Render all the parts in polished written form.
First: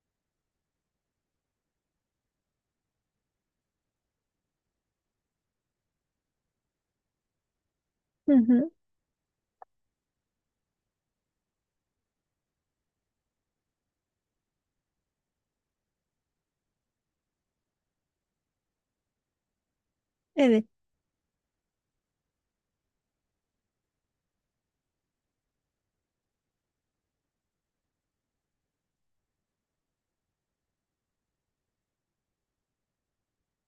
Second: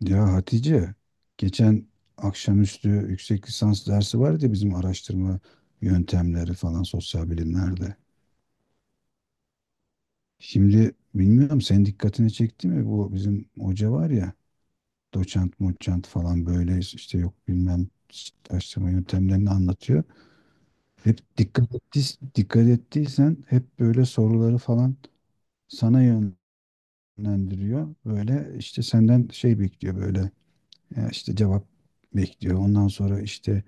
Ya Hatice, geçen akşamüstü yüksek lisans dersi vardı ya bizim araştırma yöntemleri falan sosyal bilimlerde. Hı hı. Şimdi bilmiyorum senin dikkatini çekti mi, bu bizim hoca var ya, doçent moçent falan böyle işte yok bilmem araştırma yöntemlerini anlatıyor. Evet. Hep dikkat ettiysen hep böyle soruları falan sana yönlendiriyor. Böyle işte senden şey bekliyor, böyle ya işte cevap bekliyor. Ondan sonra işte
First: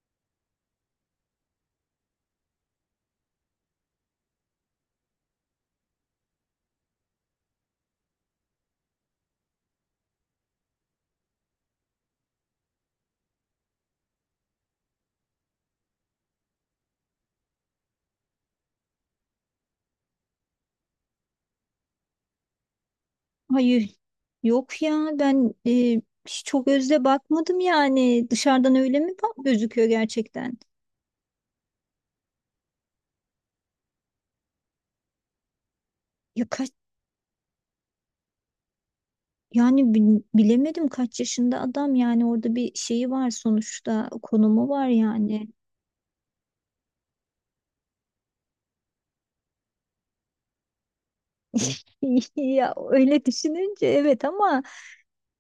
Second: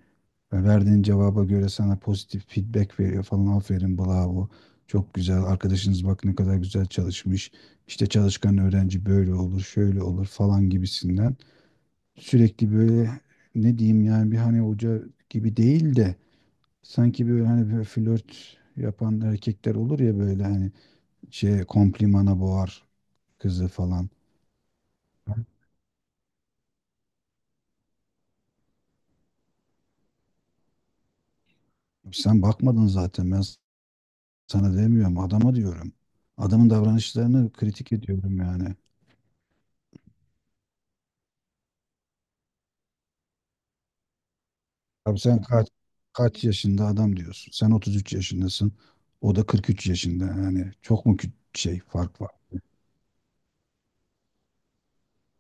ve verdiğin cevaba göre sana pozitif feedback veriyor falan. Aferin, bravo. Çok güzel. Arkadaşınız bak ne kadar güzel çalışmış. İşte çalışkan öğrenci böyle olur, şöyle olur falan gibisinden. Sürekli böyle, ne diyeyim yani, bir hani hoca gibi değil de sanki böyle hani böyle flört yapan erkekler olur ya, böyle hani şey komplimana boğar kızı Hayır. falan. Yok ya ben hiç çok özle bakmadım yani. Dışarıdan öyle mi bak gözüküyor gerçekten? Sen bakmadın zaten, ben sana demiyorum, adama diyorum. Ya kaç Adamın davranışlarını kritik ediyorum yani. yani bilemedim kaç yaşında adam yani orada bir şeyi var sonuçta konumu var Abi sen yani. kaç yaşında adam diyorsun. Sen 33 yaşındasın. O da 43 yaşında. Yani çok mu şey fark var? Ya öyle düşününce evet ama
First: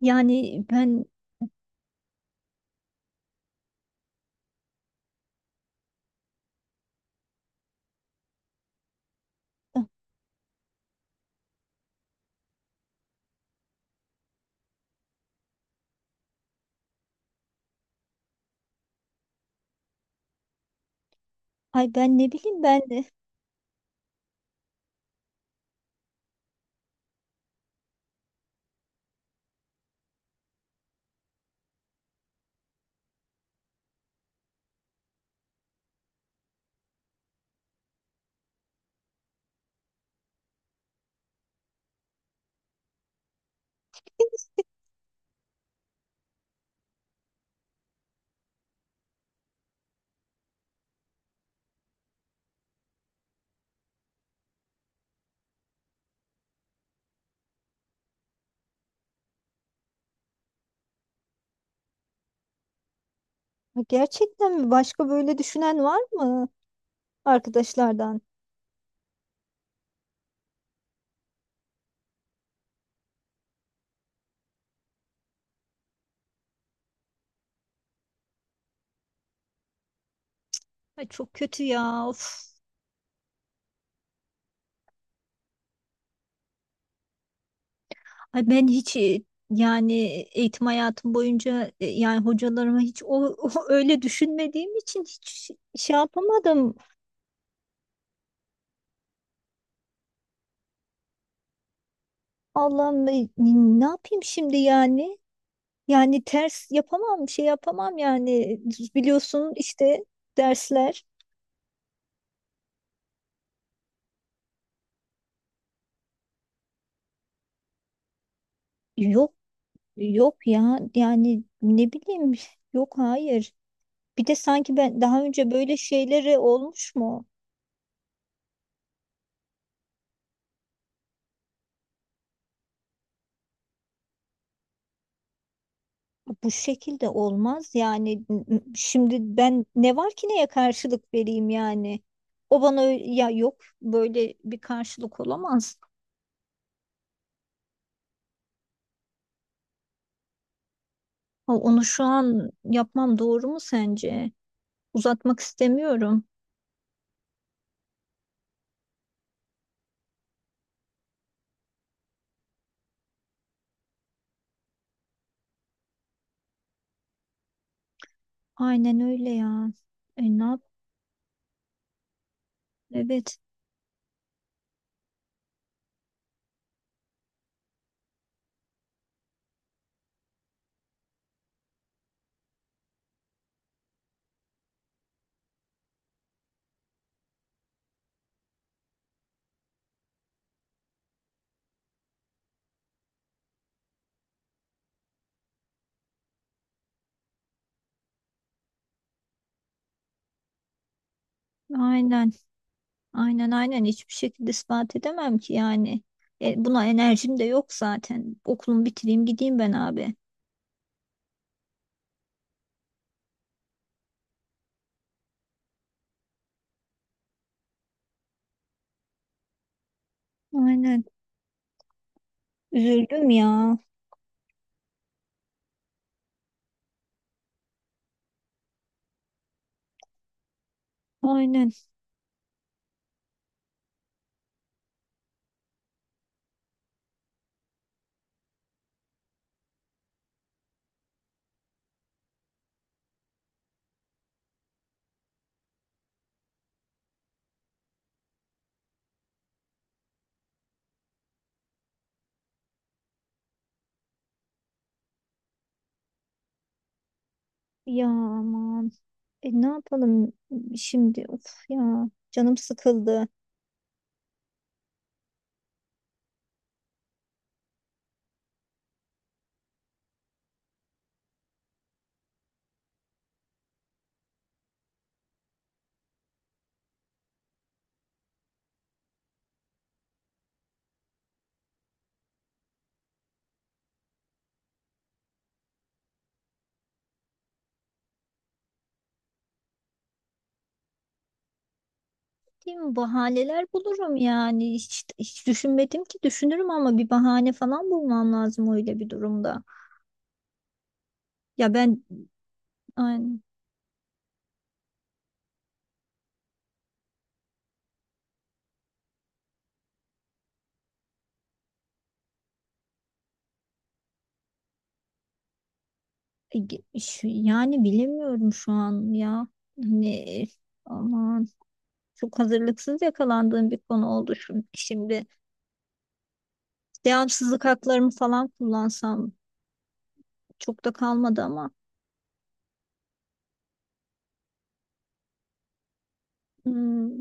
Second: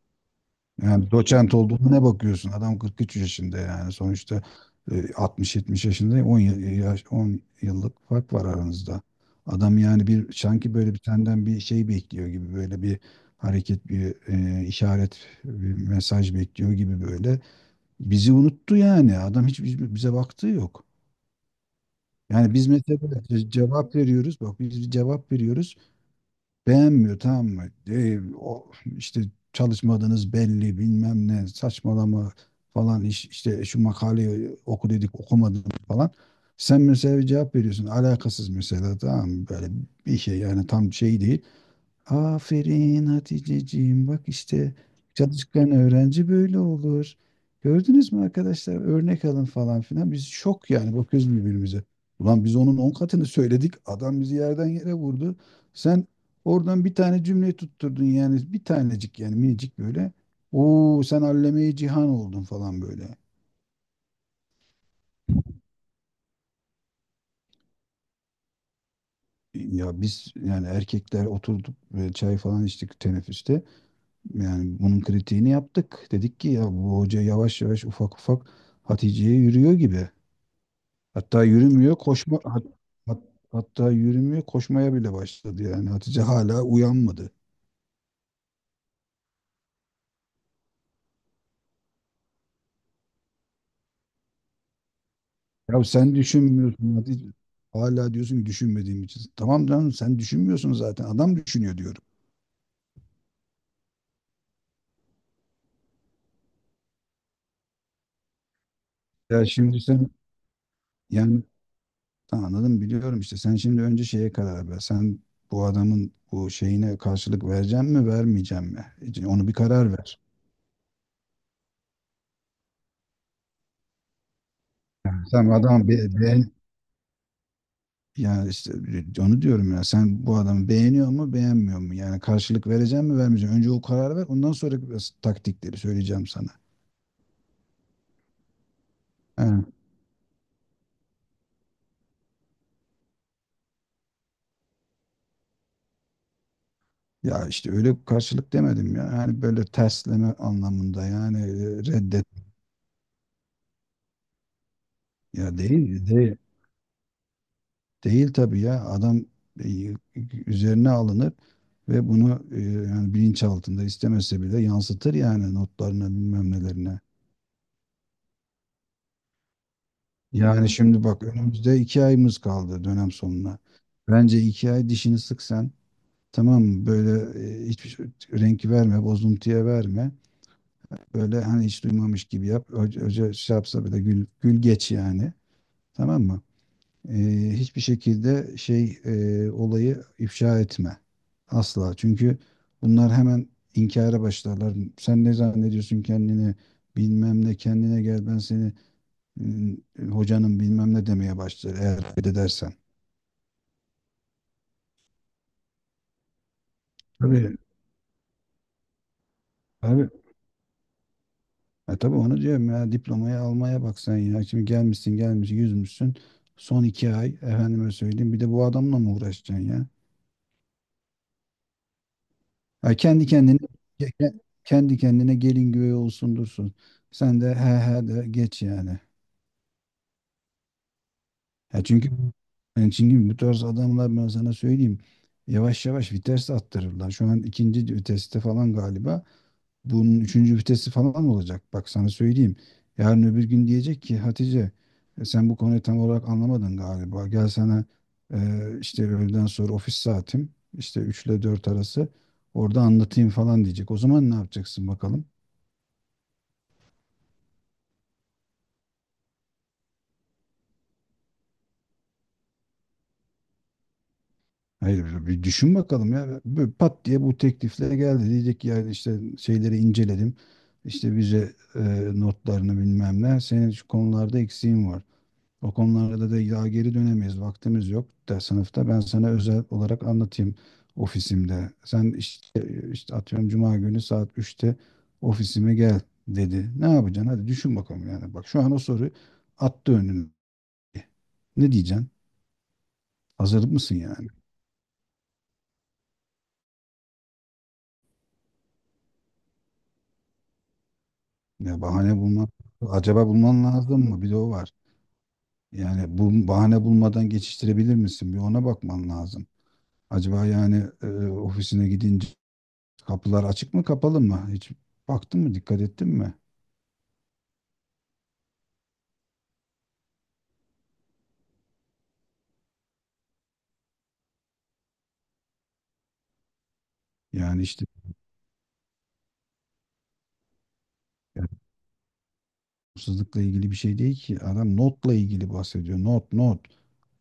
yani ben Yani doçent olduğuna ne bakıyorsun? Adam 43 yaşında yani sonuçta, 60-70 yaşında, 10 yıl, yaş, 10 yıllık fark var aranızda. Adam yani bir sanki böyle bir senden bir şey bekliyor gibi, böyle bir hareket, bir işaret, bir mesaj bekliyor gibi böyle. Bizi unuttu yani. Adam hiç hiç bize baktığı yok. ay ben ne Yani bileyim biz ben mesela de cevap veriyoruz. Bak biz bir cevap veriyoruz. Beğenmiyor, tamam mı? E, o, işte çalışmadınız belli, bilmem ne saçmalama falan, işte şu makaleyi oku dedik, okumadın falan. Sen mesela bir cevap veriyorsun alakasız mesela, tamam mı? Böyle bir şey yani, tam şey değil. Aferin Haticeciğim. Bak işte çalışkan öğrenci böyle olur. Gördünüz mü arkadaşlar? Örnek alın falan filan. Biz şok yani, bakıyoruz birbirimize. Ulan biz onun on katını söyledik, adam bizi yerden yere vurdu. Sen oradan bir tane cümle tutturdun yani, bir tanecik yani, minicik böyle. Oo sen alleme-i cihan oldun falan böyle. gerçekten mi başka böyle düşünen var mı arkadaşlardan? Ya biz yani erkekler oturduk ve çay falan içtik teneffüste. Yani bunun kritiğini yaptık. Dedik ki ya, bu hoca yavaş yavaş, ufak ufak Hatice'ye yürüyor gibi. Ay çok Hatta kötü yürümüyor ya. koşma Of. hat- hat- hatta yürümüyor, koşmaya bile başladı yani. Hatice hala uyanmadı. Ay ben hiç yani eğitim hayatım boyunca yani hocalarıma hiç o, öyle düşünmediğim için hiç Ya şey sen yapamadım. düşünmüyorsun Hatice. Hala diyorsun ki düşünmediğim için. Tamam canım, sen düşünmüyorsun zaten. Adam düşünüyor diyorum. Allah'ım ne yapayım şimdi yani? Yani ters yapamam, şey yapamam yani. Ya Biliyorsun şimdi işte sen dersler yani, tamam, anladım, biliyorum işte. Sen şimdi önce şeye karar ver. Sen bu adamın bu şeyine karşılık vereceğim mi vermeyeceğim mi? yok Onu bir karar ver. yok ya yani ne bileyim yok hayır. Bir de sanki ben daha Yani sen önce böyle adam şeyleri beğen olmuş mu? yani işte, onu diyorum ya, sen bu adamı beğeniyor mu beğenmiyor mu? Yani karşılık vereceğim mi vermeyeceğim? Önce o kararı ver, ondan sonra taktikleri söyleyeceğim sana. Bu şekilde olmaz yani şimdi He. ben ne var ki neye karşılık vereyim yani o bana ö- ya yok böyle bir karşılık olamaz. Ya işte öyle karşılık demedim ya. Yani böyle tersleme anlamında yani, Ha, onu şu reddet. an yapmam doğru mu sence? Uzatmak Ya değil, istemiyorum. değil, değil, tabii ya, adam e, üzerine alınır ve bunu yani bilinç altında istemese bile yansıtır yani, notlarına bilmem nelerine. Aynen öyle ya. E, ne yap? Yani şimdi bak, önümüzde iki ayımız kaldı dönem Evet. sonuna. Bence iki ay dişini sık sen. Tamam mı? Böyle e, hiçbir şey- renk verme, bozuntuya verme. Böyle hani hiç duymamış gibi yap. Hoca şey yapsa bile gül, gül geç yani. Tamam mı? E, hiçbir şekilde şey, olayı ifşa etme. Asla. Çünkü bunlar hemen inkara başlarlar. Sen ne zannediyorsun kendini? Bilmem ne, kendine gel, ben seni Hmm, hocanın bilmem ne demeye başlar eğer aynen reddedersen. aynen aynen hiçbir şekilde ispat edemem ki yani. E, buna enerjim de Tabii. yok zaten okulumu bitireyim gideyim ben Abi, abi. Tabii, onu diyorum ya, diplomayı almaya bak sen ya. Şimdi gelmişsin yüzmüşsün. Son iki ay, efendime söyleyeyim, bir de bu adamla mı uğraşacaksın ya? Aynen. Ha, kendi Üzüldüm kendine ya. ke- ke- kendi kendine gelin güvey olsun dursun. Sen de he he de geç yani. Aynen Ya yani çünkü bu tarz adamlar, ben sana söyleyeyim, yavaş yavaş vites attırırlar. Şu an ikinci viteste falan galiba. Bunun üçüncü vitesi falan olacak. Bak sana söyleyeyim. Yarın öbür gün diyecek ki Hatice, sen bu konuyu tam olarak anlamadın galiba. Gel sana e, işte öğleden sonra ofis saatim, işte 3 ile 4 arası, orada anlatayım falan diyecek. O zaman ne yapacaksın bakalım? ya. Aman, ne yapalım şimdi? Of ya canım sıkıldı. Hayır, bir düşün bakalım ya. Böyle pat diye bu teklifle geldi. Diyecek ki yani işte şeyleri inceledim. İşte bize, notlarını bilmem ne. Senin şu konularda eksiğin var. O konularda da ya geri dönemeyiz, vaktimiz yok da sınıfta. Ben sana özel olarak anlatayım ofisimde. Sen işte atıyorum cuma günü saat 3'te ofisime gel dedi. Ne yapacaksın? Hadi düşün bakalım yani. Bak şu an o soru attı önüne. Ne diyeceksin? Değil mi? Hazır Bahaneler mısın bulurum yani? yani. Hiç, hiç düşünmedim ki düşünürüm ama bir bahane falan bulmam lazım öyle bir durumda. Ya Ya ben acaba yani, bulman lazım mı? Bir de o var. Yani bu bahane bulmadan geçiştirebilir misin? Bir ona bakman lazım. Acaba yani ofisine gidince, kapılar açık mı kapalı mı? Hiç baktın mı, dikkat ettin mi? e, yani bilemiyorum şu an ya. Hani aman çok hazırlıksız yakalandığım bir konu oldu şimdi. Yani Devamsızlık işte haklarımı falan kullansam çok da kalmadı yani, ama. hırsızlıkla ilgili bir şey değil ki. Adam notla ilgili bahsediyor. Not, not. Hmm.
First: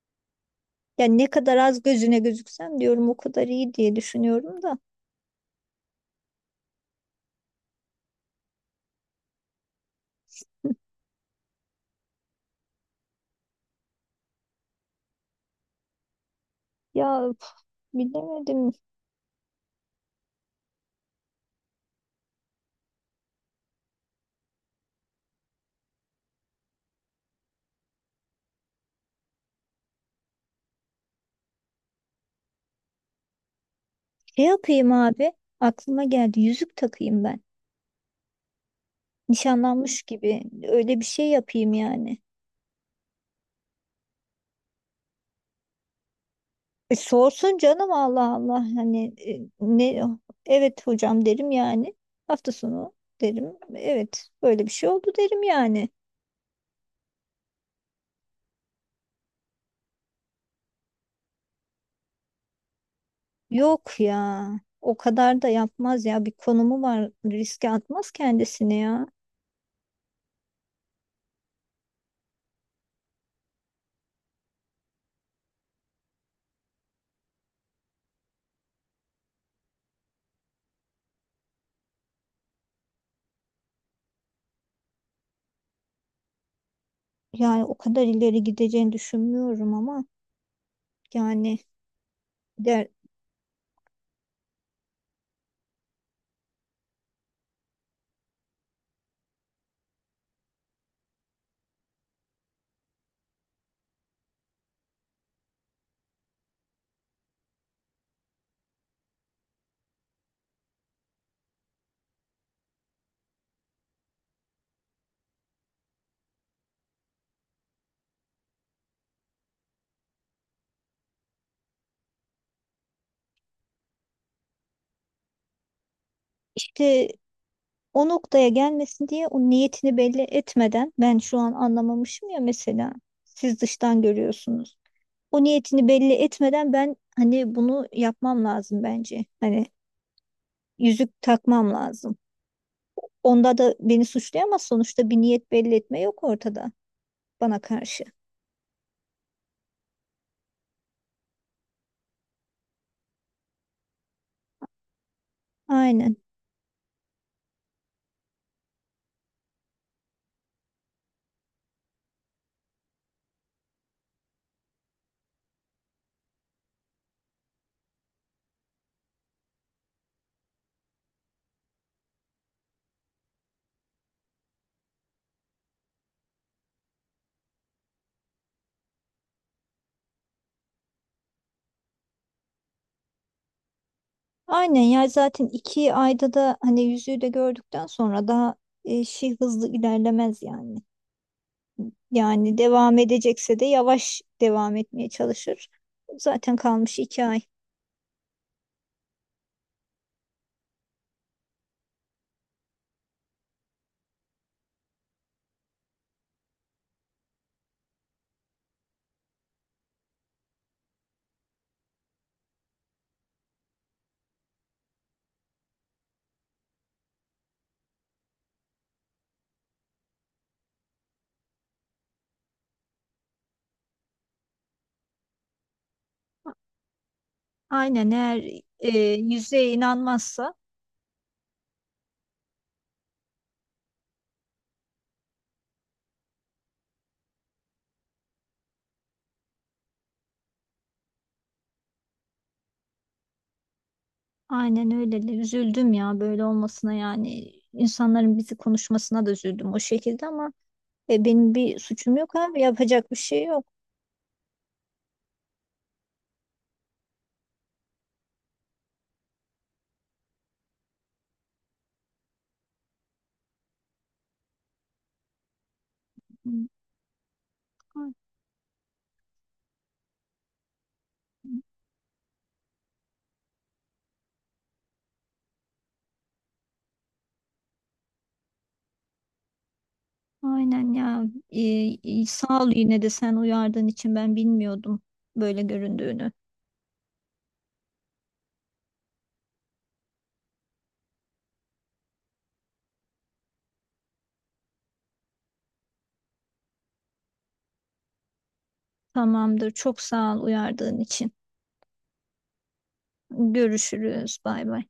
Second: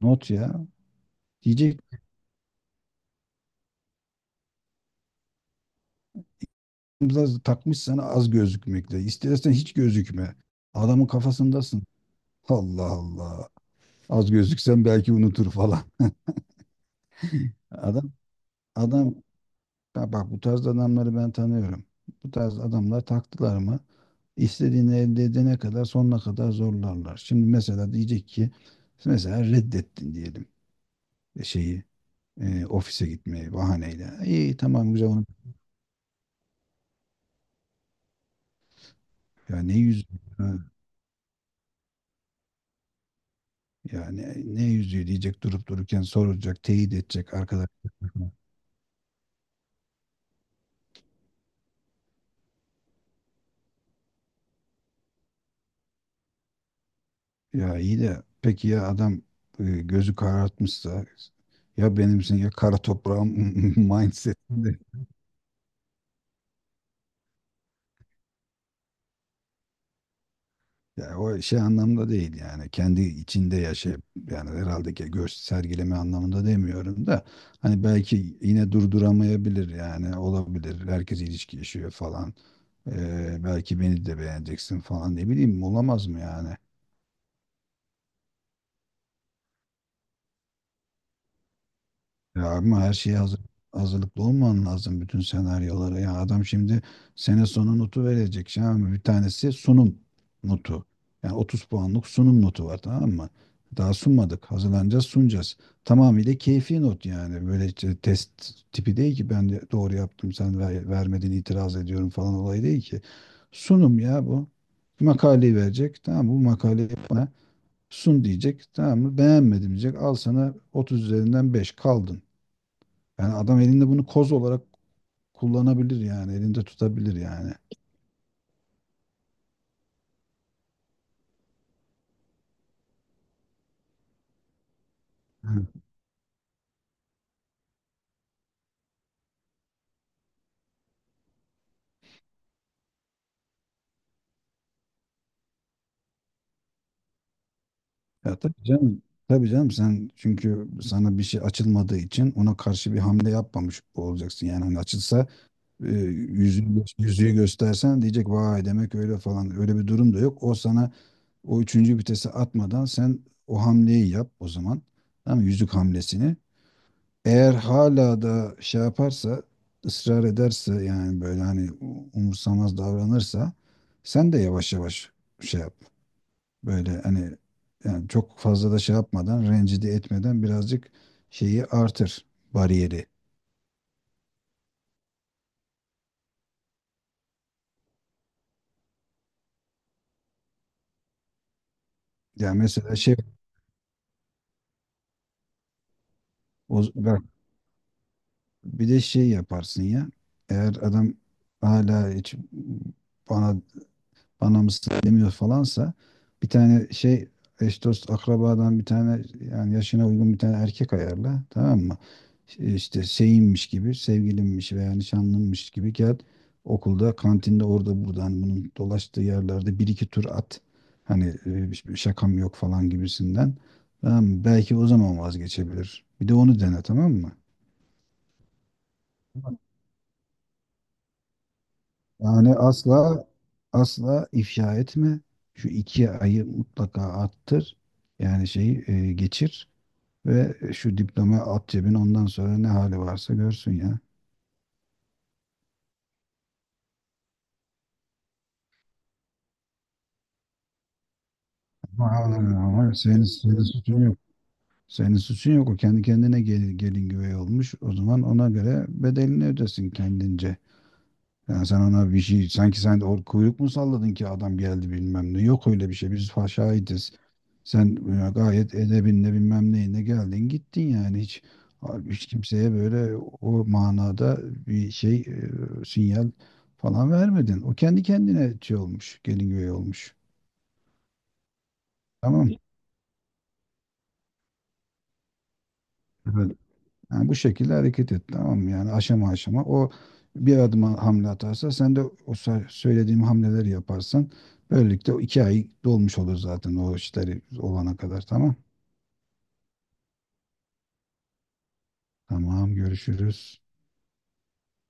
Not ya. Yani ne kadar Diyecek, az gözüne gözüksem diyorum o kadar iyi diye düşünüyorum da. biraz takmış sana az gözükmekle. İstersen hiç gözükme. Adamın kafasındasın. Allah Allah. Az gözüksen belki unutur falan. Ya üf, Adam bilemedim. adam Ya bak, bu tarz adamları ben tanıyorum. Bu tarz adamlar taktılar mı, istediğini elde edene kadar sonuna kadar zorlarlar. Şimdi mesela diyecek ki, mesela reddettin diyelim şeyi, ofise gitmeyi bahaneyle. Şey İyi, yapayım tamam, güzel onu. abi. Aklıma geldi. Yüzük takayım ben. Ya ne Nişanlanmış yüzü gibi. ha, Öyle bir şey yapayım yani. ya ne yüzüğü diyecek durup dururken, soracak, teyit E, edecek sorsun arkadaş. canım Allah Allah. Hani ne evet hocam derim yani. Hafta sonu derim. Evet böyle bir şey oldu derim yani. Ya iyi de peki ya adam gözü karartmışsa, ya benimsin ya kara toprağım Yok mindset. ya. O kadar da yapmaz ya. Bir konumu var. Riske atmaz kendisini ya. Ya o şey anlamda değil yani, kendi içinde yaşayıp, yani herhalde ki göç sergileme anlamında demiyorum da, hani belki yine durduramayabilir yani, olabilir, herkes ilişki yaşıyor falan. Belki beni de beğeneceksin falan, ne bileyim, olamaz mı yani? Yani o kadar ileri gideceğini düşünmüyorum ama yani Ya ama der, her şeye hazırlıklı olman lazım bütün senaryolara. Ya adam şimdi sene sonu notu verecek. Şimdi bir tanesi sunum notu. Yani 30 puanlık sunum notu var, tamam mı? Daha sunmadık. Hazırlanacağız, sunacağız. Tamamıyla keyfi not yani. Böyle işte test tipi değil ki, ben de doğru yaptım sen vermedin, itiraz ediyorum falan olay değil ki. Sunum ya bu. Makaleyi verecek. Tamam mı? Bu makaleyi bana sun diyecek. Tamam mı? Beğenmedim diyecek. Al sana 30 üzerinden beş, kaldın. Yani adam elinde bunu koz olarak kullanabilir yani, elinde işte tutabilir yani. o noktaya gelmesin diye o niyetini belli etmeden ben şu an anlamamışım ya mesela siz dıştan görüyorsunuz. O Hı. niyetini belli etmeden ben hani bunu yapmam lazım bence. Hani yüzük takmam lazım. Onda da beni suçlayamaz sonuçta bir niyet belli etme yok ortada bana karşı. Ya tabii canım. Tabii canım, sen çünkü sana bir şey açılmadığı için ona karşı bir hamle yapmamış olacaksın. Yani hani açılsa, Aynen. yüzüğü göstersen, diyecek vay demek öyle falan. Öyle bir durum da yok. O sana o üçüncü vitesi atmadan sen o hamleyi yap o zaman. Tamam mı? Yüzük hamlesini. Eğer hala da şey yaparsa, ısrar ederse yani, böyle hani umursamaz davranırsa, sen de yavaş yavaş şey yap. Böyle hani yani, çok fazla da şey yapmadan, rencide etmeden, birazcık şeyi artır, bariyeri. Aynen ya zaten 2 ayda da hani yüzüğü de gördükten sonra daha şey hızlı ilerlemez yani. Yani Yani mesela devam şey, edecekse de yavaş devam etmeye çalışır. Zaten o, kalmış bak 2 ay. bir de şey yaparsın ya. Eğer adam hala hiç bana bana mısın demiyor falansa, bir tane şey, eş dost akrabadan bir tane, yani yaşına uygun bir tane erkek ayarla, tamam mı? İşte şeyinmiş gibi, sevgilinmiş veya nişanlınmış gibi gel, okulda, kantinde, orada buradan bunun dolaştığı yerlerde bir iki tur at. Hani hiçbir şakam yok falan gibisinden. Tamam mı? Belki o zaman vazgeçebilir. Bir de onu dene, tamam mı? Aynen eğer yüzüğe inanmazsa Yani asla, asla ifşa etme. Şu iki ayı mutlaka attır. Yani şeyi geçir ve şu diplomayı at cebine, ondan sonra ne hali varsa görsün ya. aynen öyle de üzüldüm ya böyle olmasına yani insanların bizi konuşmasına da üzüldüm o şekilde ama benim bir Ama, suçum yok abi ama yapacak bir senin, şey senin yok. suçun yok. Senin suçun yok. O kendi kendine gelin güvey olmuş. O zaman ona göre bedelini ödesin kendince. Yani sen ona bir şey, sanki sen de kuyruk mu salladın ki adam geldi bilmem ne. Yok öyle bir şey. Biz şahidiz. Sen gayet edebinle bilmem neyine geldin gittin yani, hiç hiç kimseye böyle o manada bir şey, sinyal falan vermedin. O kendi kendine şey olmuş, gelin güvey olmuş. Aynen ya. Ee, Tamam. sağ ol yine de sen uyardığın için ben bilmiyordum böyle göründüğünü. Evet. Yani bu şekilde hareket et, tamam mı? Yani aşama aşama. O bir adım hamle atarsa sen de o söylediğim hamleleri yaparsan, böylelikle o iki ay dolmuş olur zaten, o işleri olana kadar, tamam. Tamamdır. Çok sağ ol uyardığın için. Tamam, görüşürüz. Görüşürüz. Bay bay.